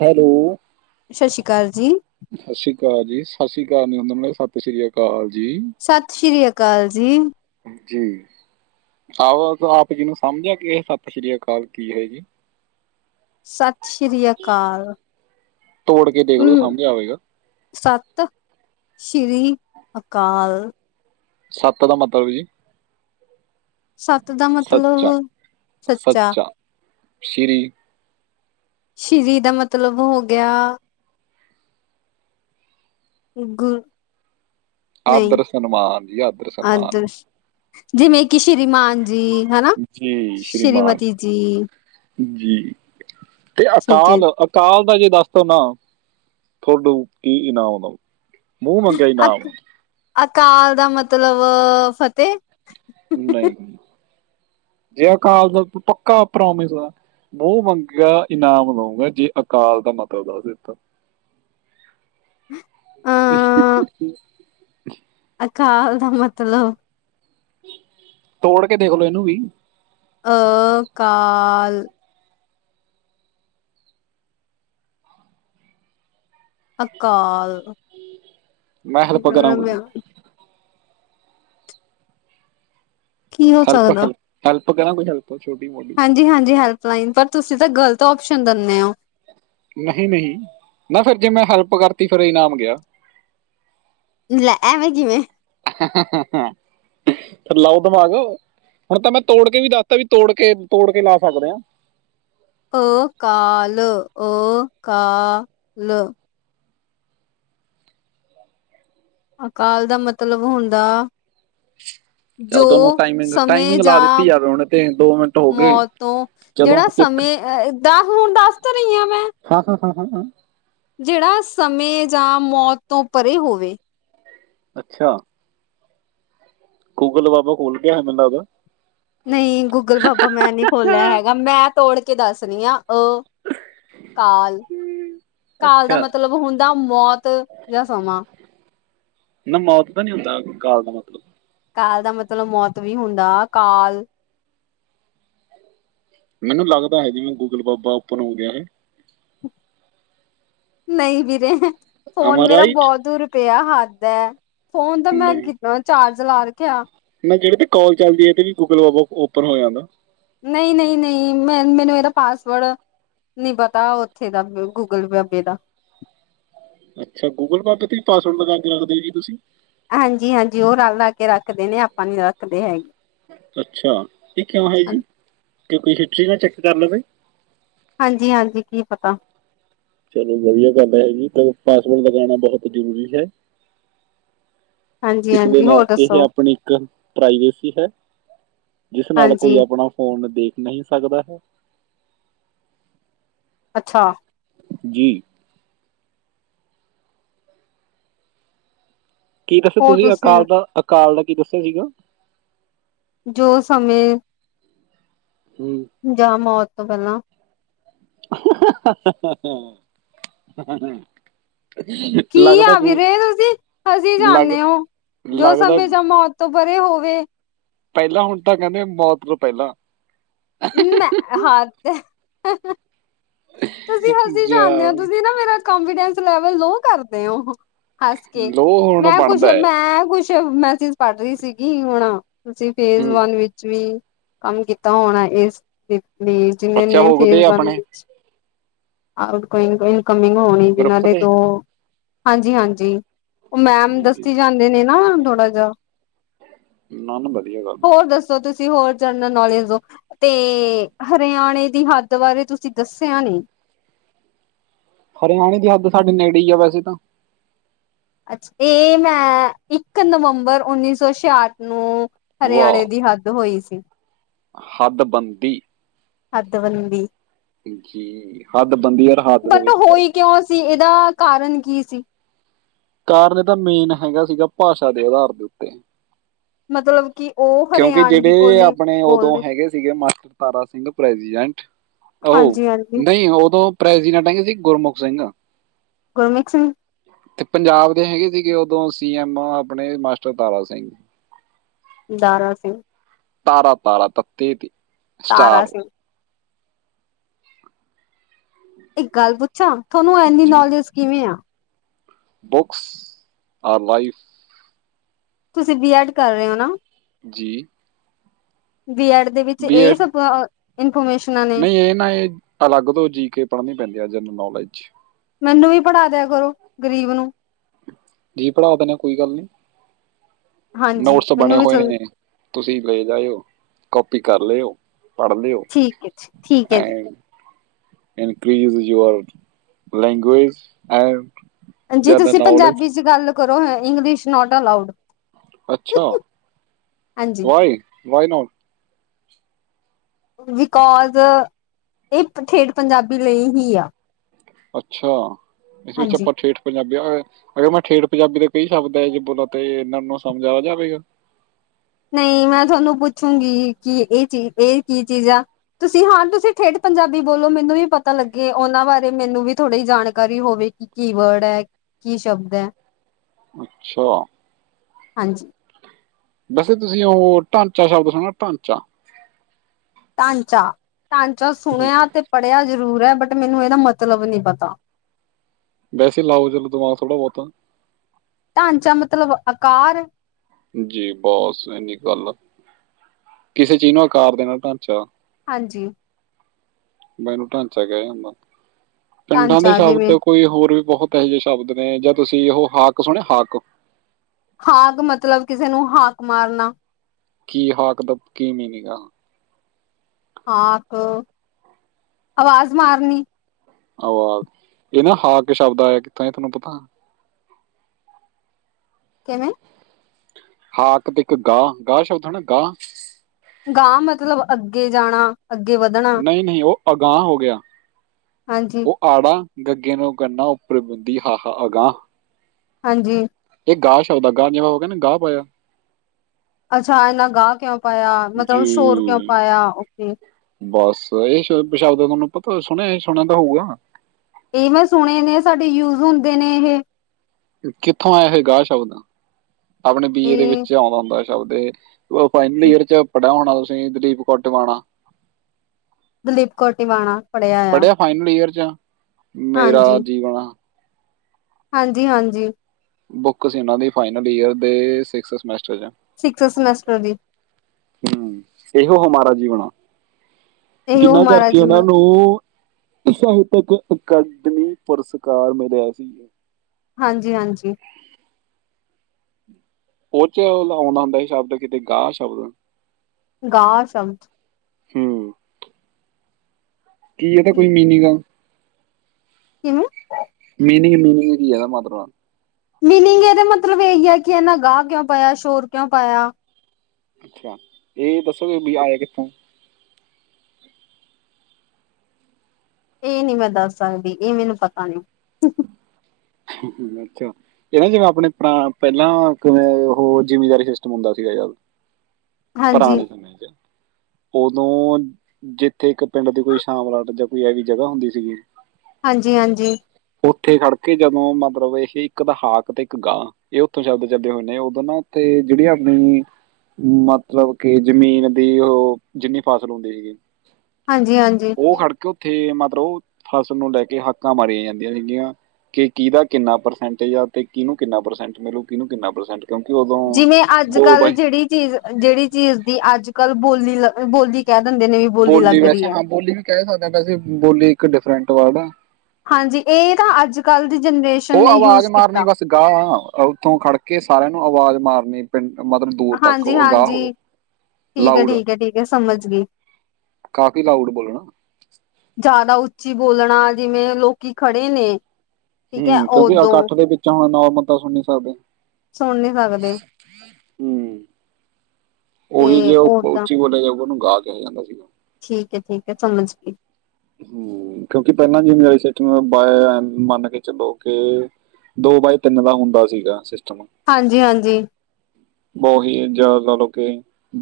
Hello. ਸਸ਼ੀ ਕਾਲ ਜੀ। ਸਤਿ ਸ੍ਰੀ ਅਕਾਲ ਜੀ। ਸਸ਼ੀ ਕਾਲ ਨੀ ਹੂੰਦਾ, ਮੈਡ, ਸਤਿ ਸ਼੍ਰੀ ਅਕਾਲ ਜੀ। ਸਤਿ ਸ਼੍ਰੀ ਅਕਾਲ ਜੀ। ਜੀ। ਆਹੋ, ਆਪ ਜੀ ਨੂੰ ਸਮਝਿਆ ਕਿ ਇਹ, ਸਤਿ ਸ਼੍ਰੀ ਅਕਾਲ, ਕੀ ਹੈ ਜੀ? ਸਤਿ ਸ਼੍ਰੀ ਅਕਾਲ। ਤੋੜ ਕੇ ਦੇਖਲੋ ਸਾਭਿਆਂ ਹੋਏਗਾ। ਸਤ ਸ਼੍ਰੀ ਅਕਾਲ। ਸੱਤ ਦਾ ਮਤਲਬ ਜੀ? ਸੱਤ ਦਾ ਸੱਚਾ ਮਤਲਬ 'ਸੱਚਾ'। ਸ਼੍ਰੀ ਸ਼੍ਰੀ ਦਾ ਮਤਲਬ ਹੋ ਗਿਆ ਗੁਰ ਨਹੀਂ ਆਦਰ ਸਨਮਾਨ ਜੀ, ਆਦਰ ਸਨਮਾਨ। ਆਦਰਸ਼ ਜਿਵੇਂ ਕਿ ਸ਼੍ਰੀਮਾਨ ਜੀ ਹਨਾ, ਜੀ ਸ਼੍ਰੀਮਾਨ ਸ਼੍ਰੀਮਤੀ ਜੀ। ਜੀ, ਤੇ ਠੀਕ ਹੈ ਅਕਾਲ! ਕਾਲ ਦਾ ਜੇ ਦੱਸ ਦੋ ਨਾ ਥੋਡੂ ਕੀ ਨਾਮ ਓਦਾ। ਮੂੰਹ ਮੰਗਿਆ ਇਨਾਮ। ਅਕ ਅਕਾਲ ਦਾ ਮਤਲਬ ਫਤਿਹ। ਨਹੀਂ, ਜੇ ਅਕਾਲ ਦਾ ਪੱਕਾ ਪ੍ਰੋਮਿਸ ਮੁਹ ਮੰਗਯਾ ਇਨਾਮ ਦਊਂਗਾ ਜੇ ਅਕਾਲ ਦਾ ਮਤਲਬ ਦੱਸ ਦਿੱਤਾ। [inaudible] ਅ ਅਕਾਲ ਦਾ ਮਤਲਬ ਤੋੜ ਕੇ ਦੇਖਲੋ ਇਹਨੂੰ ਵੀ। ਅ -ਕਾਲ। ਅਕਾਲ। ਮੈਂ ਹੈਲਪ ਕਰਾਂ ਕੋਈ? ਕੀ ਹੋ ਹੈਲਪ ਸਕਦਾ -ਹੈਲਪ-ਹੈਲਪ ਕਰਾ ਕੋਈ ਹੈਲਪ ਛੋਟੀ -ਮੋਟੀ। ਹਾਂਜੀ -ਹਾਂਜੀ, ਹੈਲਪਲਾਈਨ ਪਰ ਤੁਸੀਂ ਤਾਂ ਗ਼ਲਤ ਓਪਸ਼ਨ ਦੰਨੇ ਓ। ਨਹੀਂ- ਨਹੀਂ, ਨਾ ਫੇਰ ਜੇ ਮੈਂ ਹੈਲਪ ਕਰਤੀ ਫੇਰ ਇਨਾਮ ਗਿਆ। ਲੈ! ਐਵੇ ਕਿਵੇਂ। ਹਾਂ [unintelligible] ਫਿਰ ਲਾਓ ਦਿਮਾਗ, ਹੁਣ ਤਾਂ ਮੈਂ ਤੋੜ ਕੇ ਵੀ ਦੱਸਤਾ ਵੀ ਤੋੜ ਕੇ ਤੋੜ ਕੇ ਲਾ ਸਕਦੇ ਆ। ਅ -ਕਾ-ਲ, ਅ -ਕਾ-ਲ ਅਕਾਲ ਦਾ ਮਤਲਬ ਹੁੰਦਾ- ਜੋ ਚਲ ਤੁਹਾਨੂੰ ਟਾਈਮਿੰਗ ਸਮੇ ਟਾਈਮਿੰਗ ਲਾ ਜਾਂ ਦਿੱਤੀ ਯਾਰ ਹੁਣ ਤੇ ਮਿੰਟ ਹੋ ਗਏ ਮੌਤ ਤੋਂ- ਚਲੋ ਜਿਹੜਾ ਇੱਕ ਸਮੇ ਦਾਂ ਹੁਣ ਦੱਸ ਤਾਂ ਰਹੀ ਆ ਮੈਂ। ਹਾਂ ਹਾਂ ਹ ਹ [unintelligible] ਜਿਹੜਾ ਸਮੇ ਜਾਂ ਮੌਤ ਤੋਂ ਪਰੇ ਹੋਵੇ। ਅੱਛਾ। ਗੂਗਲ ਬਾਬਾ ਖੁਲ ਗਿਆ ਏ ਮੈਨੂੰ ਲਗਦਾ। ਨਹੀਂ ਗੂਗਲ ਬਾਬਾ ਮੈਂ ਨੀ ਖੋਲਿਆ ਹੈਗਾ, ਮੈਂ ਤੋੜ ਕੇ ਦੱਸ ਰਹੀ ਆਂ। ਅ ਕਾਲ, ਕਾਲ ਦਾ ਅੱਛਾ ਮਤਲਬ ਹੁੰਦਾ ਮੌਤ ਯਾਂ ਸਮਾਂ। ਨਾ ਮੌਤ ਤਾਂ ਨੀ ਹੁੰਦਾ ਕਾਲ ਦਾ ਮਤਲਬ। ਕਾਲ ਦਾ ਮਤਲਬ ਮੌਤ ਵੀ ਹੁੰਦਾ, ਕਾਲ। ਮੈਨੂੰ ਲੱਗਦਾ ਹੈ ਜੀਵੇਂ ਗੂਗਲ ਬਾਬਾ ਓਪਨ ਹੋ ਗਿਆ ਹੈ। ਨਹੀਂ ਵੀਰੇ! ਆਮ ਫੋਨ ਮੇਰਾ ਰਾਈਟ ਬਹੁਤ ਪਇਆ, ਹੱਦ ਹੈ। ਫੋਨ ਤਾਂ ਮੈਂ ਨਹੀਂ ਕਿੱਦਾਂ ਚਾਰਜ ਲਾ ਰੱਖਿਆ। ਨਾ ਜਿਹੜੇ ਤੇ ਕਾਲ ਚੱਲਦੀ ਹੈ ਇਹਦੇ ਤੇ ਵੀ ਗੂਗਲ ਬਾਬਾ ਓਪਨ ਹੋ ਜਾਂਦਾ। ਨਹੀਂ- ਨਹੀਂ -ਨਹੀਂ ਮੈਂ ਮੈਨੂੰ ਇਹਦਾ ਪਾਸਵਰਡ ਨਹੀ ਪਤਾ ਉੱਥੇ ਦਾ ਗੂਗਲ ਬਾਬੇ ਦਾ ਅੱਛਾ! ਗੂਗਲ ਬਾਬੇ ਤੇ ਹੀ ਪਾਸਵਰਡ ਲਗਾ ਕੇ ਰੱਖਦੇ ਜੀ ਤੁਸੀਂ? ਹਾਂਜੀ- ਹਾਂਜੀ, ਉਹ ਰਲ ਲ ਕੇ ਰੱਖਦੇ ਨੇ ਆਪਾਂ ਨੀ ਰੱਖਦੇ ਹੈਗੇ ਅੱਛਾ, ਇਹ ਕਿਉਂ ਹੈ ਜੀ? ਕਿ ਕੋਈ ਹਿਸਟਰੀ ਨਾ ਚੈੱਕ ਕਰ ਲਵੇ। ਹਾਂਜੀ -ਹਾਂਜੀ, ਕੀ ਪਤਾ? ਚਲੋ ਵਧੀਆ ਗੱਲ ਹੈ ਜੀ, ਪਾਸਵਰਡ ਲਗਾਉਣਾ ਬਹੁਤ ਜ਼ਰੂਰੀ ਹੈ। ਹਾਂਜੀ ਇਸਦੇ ਹਾਂਜੀ ਨਾਲ ਹੋਰ ਇਹ ਦੱਸੋ ਆਪਣੀ ਇੱਕ ਪ੍ਰਾਈਵੇਸੀ ਹੈ ਜਿਸ ਨਾਲ ਕੋਈ ਹਾਂਜੀ ਆਪਣਾ ਫੋਨ ਦੇਖ ਨਹੀਂ ਸਕਦਾ ਹੈ। ਅੱਛਾ ਜੀ ਕੀ ਦੱਸਿਆ ਤੁਸੀਂ ਅਕਾਲ ਦਾ ਅਕਾਲ ਦਾ ਕੀ ਦੱਸਿਆ ਸੀਗਾ? ਜੋ ਸਮੇਂ ਹੁ ਜਾਂ ਮੌਤ ਤੋਂ ਪਹਿਲਾਂ [unintelligible] [unintelligible] ਅ [unintelligible] [unintelligible] ਕੀ ਆ ਵੀਰੇ ਤੁਸੀਂ ਹਸੀਂ ਲੱਗ ਜਾਂਨੇ ੳ। ਜੋ ਲੱਗਦਾ ਸਮੇਂ ਜਾਂ ਮੌਤ ਤੋਂ ਪਰੇ ਹੋਵੇ ਪਹਿਲਾਂ ਹੁਣ ਤਾਂ ਕਹਿੰਦੇ ਮੌਤ ਤੋਂ ਪਹਿਲਾਂ ਹੱਦ ਹੈ ਤੁਸੀਂ ਹਸੀ ਜਾਨੇ ੳ ਜਾ- ਤੁਸੀਂ ਨਾ ਮੇਰਾ ਕੋਂਫੀਡੈਂਸ ਲੈਵਲ ਲੋ ਕਰਦੇ ੳ ਹੱਸ ਕੇ ਲੋਹ ਹੁਣ ਮੈਂ ਕੁਸ਼ ਬਣਦਾ ਹੈ ਮੈਂ ਕੁਸ਼ ਮੈਸਿਜ ਪੜ੍ਹ ਰਹੀ ਸੀਗੀ ਹੁਣ ਤੁਸੀਂ ਫੇਜ ਹੂੰ ਵਨ ਵਿੱਚ ਵੀ ਕੰਮ ਕੀਤਾ ਹੋਣਾ ਇਸ ਲਈ ਅੱਛਾ ਜਿੇਨੇ ਹੋ ਫੇਜ ਗਦੇ ਵਨ ਆਪਣੇ ਵਿੱਚ ਆਗ ਇਨਕਮਿੰਗ ਹੋਣੀ ਜਿਨਾਂ ਦੇ ਤੋਂ ਹਾਂਜੀ ਹਾਂਜੀ [unintelligible] ਉਹ ਮੈਮ ਦਸੀ ਜਾਂਦੇ ਨੇ ਨਾ ਥੋੜਾ ਜਿਆ ਨਾ ਨਾ ਵਧੀਆ ਗੱਲ ਆ ਤੁਸੀਂ ਹੋਰ ਜਨਰਲ ਨੌਲੇਜ ਦੋ ਤੇ ਹਰਿਆਣੇ ਦੀ ਹੱਦ ਬਾਰੇ ਤੁਸੀਂ ਦੱਸਿਆ ਨੀ ਹਰਿਆਣੇ ਦੀ ਹੱਦ ਸਾਡੇ ਨੇੜੇ ਇਆ ਵੈਸੇ ਤਾਂ ਅੱਛਾ ਇਹ ਮੈਂ ਇੱਕ ਨਵੰਬਰ ਉੱਨੀ ਸੌ ਛਿਆਠ ਨੂੰ ਹਰਿਆਣੇ ਦੀ ਹੱਦ ਹੋਈ ਸੀ। ਹੱਦਬੰਤਿ। [unintelligible] ਹੱਦ ਬਨਦੀ। ਹੱਦ ਬਣਦੀ ਹੈ ਨਾ ਹੱਦ ਦੇ ਬਟ ਵਿੱਚ ਫ਼ਰਕ। ਹੋਈ ਕਿਉਂ ਸੀ ਇਹਦਾ ਕਾਰਨ ਕੀ ਸੀ। ਕਾਰਨ ਇਹਦਾ ਮੇਨ ਹੈਗਾ ਸੀਗਾ ਭਾਸ਼ਾ ਦੇ ਆਧਾਰ ਦੇ ਉੱਤੇ। ਮਤਲਬ। ਕਿ ਓ। ਕਿਉਂਕਿ ਜਿਹੜੇ ਆਪਣੇ ਉਦੋਂ ਹੈਗੇ ਸੀਗੇ ਮਾਸਟਰ ਤਾਰਾ ਸਿੰਘ ਪ੍ਰੈਜੀਡੈਂਟ ਅੳ ਹਾਂਜੀ ਹਾਂਜੀ ਨਹੀਂ ਉਦੋਂ ਪ੍ਰੈਜੀਡੇਂਟ ਹੈਗੇ ਸੀ ਗੁਰਮੁਖ ਸਿੰਘ ਗੁਰਮੀਤ ਸਿੰਘ ਤੇ ਪੰਜਾਬ ਦੇ ਹੈਗੇ ਸੀਗੇ ਉਦੋਂ ਸੀ ਐਮ ਆਪਣੇ ਮਾਸਟਰ ਤਾਰਾ ਸਿੰਘ ਦਾਰਾ ਸਿੰਘ ਤਾਰਾ ਤਾਰਾ ਤੱ ਤੇ [unintelligible] ਤਾਰਾ ਸਟਾਰ ਸਿੰਘ ਇੱਕ ਗੱਲ ਪੁੱਛਾਂ ਤੁਹਾਨੂੰ ਏਨੀ ਜੀ ਨੌਲੇਜ ਕਿਵੇਂ ਆ ਬੁੱਕਸ ਆਰ ਲਾਈਫ ਤੁਸੀਂ ਬੀ ਐਡ ਕਰ ਰਹੇ ੳ ਨਾ। ਜੀ। ਬੀ ਐਡ ਦੇ ਵਿੱਚ ਇਹ ਬੀਐਡ ਸਭ ਅ ਇਨਫੋਰਮੇਸ਼ਨ। ਨਹੀਂ ਇਹ ਨਾ ਇਹ ਅਲੱਗ ਤੋਂ ਜੀ ਕੇ ਪੜ੍ਹਨੀ ਪੈਂਦੀ ਆ ਜਨਰਲ ਨੌਲੇਜ। ਮੈਨੂੰ ਵੀ ਪੜ੍ਹਾ ਦਿਆ ਕਰੋ ਗ਼ਰੀਬ ਨੂੰ। ਜੀ ਪੜ੍ਹਾ ਦੇਨੇ ਆ ਕੋਈ ਗੱਲ ਨੀ। ਹਾਂਜੀ ਨੋਟਸ ਬਣੇ ਮੈਨੂੰ ਵੀ ਹੋਏ ਸੁਣ ਨੇ ਤੁਸੀਂ ਲੈ ਜਾਇਓ ਕਾਪੀ ਕਰ ਲਿਓ। ਪੜਦੇ ਓ ਠੀਕ ਹੈ ਜੀ ਠੀਕ ਹੈ ਜੀ ਏਵੇ। Increase your language and. ਭੈਣਜੀ ਜਨਰਲ ਤੁਸੀਂ ਨੌਲੇਜ ਪੰਜਾਬੀ 'ਚ ਗੱਲ ਕਰੋ, ਹੈਂ ਇੰਗਲਿਸ਼ ਨੋਟ ਅਲਾਉਡ। ਅੱਛਾ, ਹਾਂਜੀ ਵਾਏ, ਵਾਏ ਨੋਟ। ਬੀਕਾਜ਼, ਇਹ ਏ ਠੇਠ ਪੰਜਾਬੀ ਲਈ ਹੀ ਆ। ਅੱਛਾ ਇਸ ਵਿਚ ਹਾਂਜੀ ਆਪਾ ਠੇਠ। ਪੰਜਾਬੀ ਅਗ ਅਗਰ ਮੈਂ ਠੇਠ ਪੰਜਾਬੀ ਦਾ ਕਈ ਸ਼ਬਦ ਏਹਾ ਜੇ ਬੋਲਾਂ, ਤੇ ਇਹਨਾਂ ਨੂੰ ਸਮਝ ਆ ਜਾਵੇਗਾ। ਨਹੀਂ ਮੈਂ ਤੁਹਾਨੂੰ ਪੁੱਛੂੰਗੀ, ਕੀ ਇਹ ਚੀਜ ਇਹ ਕੀ ਚੀਜ਼ ਆ। ਤੁਸੀਂ ਹਾਂ ਤੁਸੀਂ ਠੇਠ ਪੰਜਾਬੀ ਬੋਲੋ ਮੈਨੂੰ ਵੀ ਪਤਾ ਲੱਗੇ, ਉਹਨਾਂ ਬਾਰੇ ਮੈਨੂੰ ਵੀ ਥੋੜੀ ਜਾਣਕਾਰੀ ਹੋਵੇ ਕਿ। ਕੀ ਵਰਡ ਹੈ, ਕੀ ਸ਼ਬਦ ਹੈ। ਅੱਛਾ। ਹਾਂਜੀ। ਵੈਸੇ ਤੁਸੀਂ ਉਹ ਢਾਂਚਾ ਸ਼ਬਦ ਸੁਣਐ, ਢਾਂਚਾ। ਢਾਂਚਾ-ਢਾਂਚਾ ਸੁਣਿਆ ਤੇ ਪੜ੍ਹਿਆ ਜ਼ਰੂਰ ਹੈ, ਬਟ ਮੈਨੂੰ ਇਹਦਾ ਮਤਲਬ ਨੀ ਪਤਾ। ਵੈਸੇ ਲਾਓ, ਦੇਖੋ ਦਿਮਾਗ ਥੋੜਾ ਬਹੁਤਾ। ਢਾਂਚਾ ਮਤਲਬ ਆਕਾਰ। ਜੀ ਬਹੁਤ ਸਹੀ ਗੱਲ ਹੈ, ਕਿਸੇ ਚੀਜ਼ ਨੂੰ ਆਕਾਰ ਦੇਣਾ ਢਾਂਚਾ। ਹਾਂਜੀ। ਮੈਨੂੰ ਢਾਂਚਾ ਕਹਿ ਜਾਂਦਾ, ਪਿੰਡਾਂ ਦੇ ਢਾਂਚਾ ਸ਼ਬਦ ਜਿਵੇਂ ਓ। ਕੋਈ ਹੋਰ ਵੀ ਬਹੁਤ ਇਹੋ ਜਿਹੇ ਸ਼ਬਦ ਨੇ, ਜਾਂ ਤੁਸੀਂ ਉਹ ਹਾਕ ਸੁਣਿਆ ਹਾਕ। ਹਾਕ ਮਤਲਬ ਕਿਸੇ ਨੂੰ ਹਾਕ ਮਾਰਨਾ ਕੀ ਹਾਕ ਦਾ, ਕੀ ਮੀਨਿੰਗ ਆ ਹਾਂਕ ਹਾ, ਆਵਾਜ਼ ਮਾਰਨੀ। ਆਵਾਜ਼ ਇਹ ਨਾ ਹਾਕ ਸ਼ਬਦ ਆਇਆ ਕਿੱਥੋਂ, ਤੁਹਾਨੂੰ ਪਤਾ। ਕਿੰਨੇ ਹਾਕ ਤੇ ਇੱਕ ਗਾਹ -ਗਾਹ, ਸ਼ਬਦ ਹੈ ਨਾ ਗਾਹ ਗਾਂਹ, ਮਤਲਬ ਅੱਗੇ ਜਾਣਾ। ਅੱਗੇ ਵਧਣਨ। ਨਹੀ -ਨਹੀ ਉਹ ਅਗਾਂਹ ਹੋ ਗਿਆ, ਹਾਂਜੀ ਉਹ ਆੜਾ ਗੱਗੇ ਨੂੰ ਕੰੰਨਾ ਉੱਪਰ ਬੁੰਦੀ ਹਾ ਹਾ ਅਗਾਂ ਹਾਂਜੀ ਇਹ ਗਾਹ ਸ਼ਬਦ ਐ, ਗਾਹ ਜਿ ਹੋ ਗਿਆ ਨਾ ਗਾਹ ਪਾਇਆ ਅੱਛਾ, ਇੰਨਾ ਗਾਹ ਕਿਉਂ ਪਾਇਆ, ਮਤਲਬ ਸ਼ੋਰ ਕਿਉਂ ਪਾਇਆ ਔ ਕੇ ਬੱਸ ਇਹ ਸ਼ਬਦ ਤੁਹਾਨੂੰ ਪਤਾ ਸੁਣਿਆ- ਸੁਣਿਆ ਤਾਂ ਹੋਊਗਾ ਇਹ ਮੈਂ ਸੁਣੇ ਨੇ, ਸਾਡੇ ਯੂਜ ਹੁੰਦੇ ਨੇ ਏ ਹੇ ਕਿੱਥੋਂ ਆਇਆ ਏ ਗਾਹ ਸ਼ਬਦ, ਆਪਣੇ ਬੀ ਏ ਦੇ ਇਹ ਵਿੱਚ ਆਉਂਦਾ ਹੁੰਦਾ ਸ਼ਬਦ ਇਹ ਏ। ਫਾਈਨਲ ਈਅਰ 'ਚ ਪੜ੍ਹਿਆ ਹੋਣਾ ਤੁਸੀਂ, ਦਲੀਪ ਕੋਟਵਣਾ। ਦਲੀਪ ਕੌਰਟਿਵਾਣਾ ਪੜਾਇਆ ਆਯਾ ਪੜਿਆ ਫਾਈਨਲ ਈਅਰ ਚ ਆਂ, ਮੇਰਾ ਜੀਵਨ ਆਅ। ਹਾਂਜੀ-ਹਾਂਜੀ। ਬੁੱਕ ਸੀ ਉਹਨਾ ਦੀ, ਫਾਈਨਲ ਯੀਅਰ ਦੇ ਸਿਕਸਥ ਸੇਮਸਟਰ ਚ ਆਂ। ਸਿਕ੍ਸਥ ਸੈਮੈਸਟਰ ਦੀ। ਹਮ ਇਹੋ ਹਮਾਰਾ ਜੀਵਨ ਆ, ਇਹੋ ਜਿਨਾਂ ਕਰਕੇ ਮਹਾਰਾਜ ਜੀ। ਉਹਨਾਂ ਨੂੰ ਸਾਹਿਤਕ ਅਕਾਦਮੀ ਪੁਰਸਕਾਰ ਮਿਲਿਆ ਸੀ। ਹਾਂਜੀ- ਹਾਂਜੀ ਪਚਿਆ ਆਉਂ ਹੁੰਂਦਾ ਸ਼ਬਦ, ਕਿਤੇ ਗਾਹ ਸ਼ਬਦ ਗਾਹ ਸ਼ਬਦ ਹੂ ਕੀ ਇਹਦਾ, ਕੋਈ ਠੀਕ ਹੈ। ਮੀਨਿੰਗ ਐ ਕਿਵੇਂ ਮੀਨਿੰਗ ਮੀਨਿੰਗ ਕੀ ਹੈਦਾ ਮਾ ਮੀਨਿੰਗ ਇਹਦੇ ਮਤਲਬ ਇਹੀ ਹੈ, ਕਿ ਇਹਨਾ ਗਾਹ ਕਿਉਂ ਪਾਇਆ ਸ਼ੋਰ ਕਿਉਂ ਪਾਇਆ। ਅੱਛਾ ਇਹ ਦੱਸੋ ਕਿ ਬ ਆਏ ਕਿੱਥੋਂ ਇਹ ਨੀ ਮੈਂ ਦੱਸ ਸਕਦੀ ਇਹ ਮੈਨੂੰ ਪਤਾ ਨਹੀਂ [inaudible] ਅੱਛਾ ਇਹ ਨਾ ਜ ਆਪਣੇ ਪਹਿਲਾਂ ਕਿਵੇਂ ਉਹ ਜਿਮੀਦਾਰੀ ਸਿਸਟਮ ਹੁੰਦਾ ਸੀਗਾ ਯਾਰ ਹਾਂਜੀ ਪੁਰਾਣੇ ਸਮੇਂ 'ਚ ਉਦੋਂ ਜਿੱਥੇ ਇੱਕ ਪਿੰਡ ਦੀ ਕੋਈ ਸ਼ਾਮਲਾਟ ਜਾਂ ਕੋਈ ਐ ਜ ਜਗ੍ਹਾ ਹੁੰਦੀ ਸੀਗੀ। ਹਾਂਜੀ -ਹਾਂਜੀ ਉਥੇ ਖੜਕੇ ਜਦੋਂ ਮਤਲਬ ਇਹ ਇੱਕ ਹਾਕ ਤੇ ਇੱਕ ਗਾਂ ਇਹ ਉਥੋਂ ਸ਼ਬਦ [unintelligible] ਚਦੇ ਹੋਏ ਨੇ ਉਦੋਂ ਨਾ ਤੇ ਜਿਹੜੀ ਆਪਣੀ ਮਤਲਬ ਕਿ ਜਮੀਨ ਦੀ ਉਹ ਜਿੰਨੀ ਫਸਲ ਹੁੰਦੀ ਹੀਗੀ। ਹਾਂਜੀ ਹਾਂਜੀ ਉਹ ਖੜ ਕੇ ਉੱਥੇ ਮਤਲਬ ਫਸਲ ਨੂੰ ਲੈ ਕੇ ਹੱਕਾਂ ਮਾਰੀ ਜਣ ਸੀਗੀਆਂ ਕਿ ਕੀ ਦਾ ਕਿੰਨਾ ਪ੍ਰਸੈਂਟਜ ਆ ਤੇ ਕਿਹਨੂੰ ਕਿੰਨਾ ਪ੍ਰਸੈਂਟ ਮਿਲੂ ਕਿਹਨੂੰ ਕਿੰਨਾ ਪ੍ਰਸੈਂਟ ਜਿਵੇਂ ਅੱਜ ਕੱਲ੍ਹ ਜਿਹੜੀ ਚੀਜ਼- ਜਿਹੜੀ ਚੀਜ਼ ਦੀ ਅੱਜ ਕੱਲ੍ਹ ਬੋਲੀ-ਬੋਲੀ ਕਹਿ ਦਿੰਦੇ ਨੇ ਵੀ ਬੋਲੀ ਲੱਗ ਰਹੀ ਵੈਸੇ ਏ। ਹਾਂ ਬੋਲੀ ਵੀ ਕਹਿ ਸਕਦੇ ਹਾਂ ਵੈਸੀ ਬੋਲੀ ਇੱਕ ਡਿਫਰੈਂਟ ਵਾ ਨਾ ਹਾਂਜੀ ਇਹ ਤਾਂ ਅੱਜ ਕੱਲ੍ਹ ਦੀ ਜਨਰੇਸ਼ਨ ਉਹ ਨੇ ਆਵਾਜ਼ ਯੂਜ ਮਾਰਨੀ ਕੀਤਾ ਬਸ ਗਾਂਹ ਉਥੋਂ ਖੜ ਕੇ ਸਾਰਿਆਂ ਨੂੰ ਆਵਾਜ਼ ਮਾਰਨੀ। ਪਿੰਡ ਮਤਲਬ ਦੂਰ ਤੱਕ ਹਾਂਜੀ ਅਗਾਂਹ ਹੋਵੋ ਹਾਂਜੀ ਠੀਕ ਹੈ ਲਾਊਡ ਠੀਕ ਹੈ ਠੀਕ ਹੈ ਸਮਝ ਗਈ ਕਾਫ਼ੀ ਲਾਊਡ ਬੋਲਣਾ ਜ਼ਿਆਦਾ ਉੱਚੀ ਬੋਲਣਾ ਜਿਵੇਂ ਲੋਕੀ ਖੜੇ ਨੇ। ਠੀਕ ਹੈ ਹੂੰ ਕਿਉਂਕਿ ਉਦੋਂ ਇਕੱਠ ਦੇ ਵਿੱਚ ਹੁਣ ਨੋਰਮ ਤਾਂ ਸੁਣ ਨਹੀਂ ਸਕਦੇ। ਸੁਣ ਨਹੀਂ ਸਕਦੇ। ਹੂੰ ਉਹੀ ਜੇ ਤੇ ਉਹ ਓਦਾਂ ਉੱਚੀ ਬੋਲਿਆ ਜਾ ਉਹਨੂੰ ਗਾ ਕਿਹਾ ਜਾਂਦਾ। ਸੀਗਾ। ਠੀਕ ਹੈ -ਠੀਕ ਹੈ ਸਮਝ ਗਈ। ਹੂੰ ਕਿਉਂਕਿ ਪਹਿਲਾਂ ਜਿੰਮੇਵਾਰੀ ਸ ਬਾਏ ਮੰਨ ਕੇ ਚੱਲੋ ਕੇ ਦੋ ਬਾਏ ਤਿੰਨ ਦਾ ਹੁੰਦਾ ਸੀਗਾ ਸਿਸਟਮ ਹਾਂਜੀ- ਹਾਂਜੀ ਬਹੁ ਹੀ ਜਿਆ ਲਾ ਲਓ ਕਿ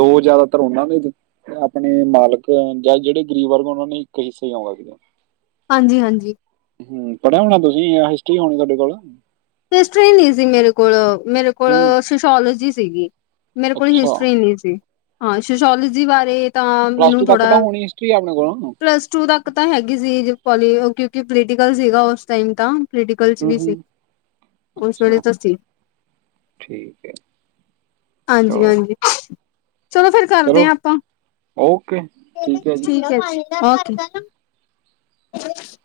ਦੋ ਜ਼ਿਆਦਾਤਰ ਉਹਨਾਂ ਨੇ ਤੇ ਆਪਣੇ ਮਾਲਕ ਜਾਂ ਜਿਹੜੇ ਗਰੀਬ ਵਰਗ ਉਹਨਾਂ ਨੇ ਇੱਕ ਹਿੱਸੇ ਹੀ ਆਉਂਦਾ ਸੀਗਾ। ਹਾਂਜੀ -ਹਾਂਜੀ ਹੂੰ ਪੜ੍ਹਿਆ ਹੋਣਾ ਤੁਸੀਂ ਜਾਂ ਹਿਸਟਰੀ ਹੋਣੀ ਤੁਹਾਡੇ ਕੋਲ ਹਿਸਟਰੀ ਨਹੀਂ ਸੀ ਮੇਰੇ ਕੋਲੋ ਮੇਰੇ ਹੂੰ ਕੋਲੋ ਸੋਸ਼ੋਲੋਜੀ ਸੀਗੀ। ਮੇਰੇ ਕੋਲ ਅੱਛਾ ਹਿਸਟਰੀ ਨਹੀਂ ਸੀ ਹਾਂ ਸੋਸ਼ੋਲੋਜੀ ਬਾਰੇ ਤਾਂ ਪਲੱਸ ਮੈਨੂੰ ਟੂ ਤੱਕ ਥੋੜਾ ਤਾਂ ਹੋਣੀ ਹਿਸਟਰੀ ਆਪਣੇ ਕੋਲ ਹੂੰ ਪਲੱਸ ਟੂ ਤੱਕ ਤਾਂ ਹੈਗੀ ਸੀ ਪ ਕਿਉਂਕਿ ਪੋਲੀਟੀਕਲ ਸੀਗਾ ਉਸ ਟਾਈਮ ਤਾਂ ਪੋਲੀਟੀਕਲ 'ਚ ਵੀ ਸੀ। ਹੂੰ ਉਸ ਵੇਲੇ ਅੱਛਾ ਤਾ ਸੀ ਠੀਕ ਹੈ ਹਾਂਜੀ- ਚਲੋ ਹਾਂਜੀ। ਚਲੋ ਫੇਰ ਕਰਦੇ ਚਲੋ ਆਪਾਂ ਓਕੇ ਹੈ ਜੀ। ਠੀਕ ਹੈ ਜੀ। [unintelligible]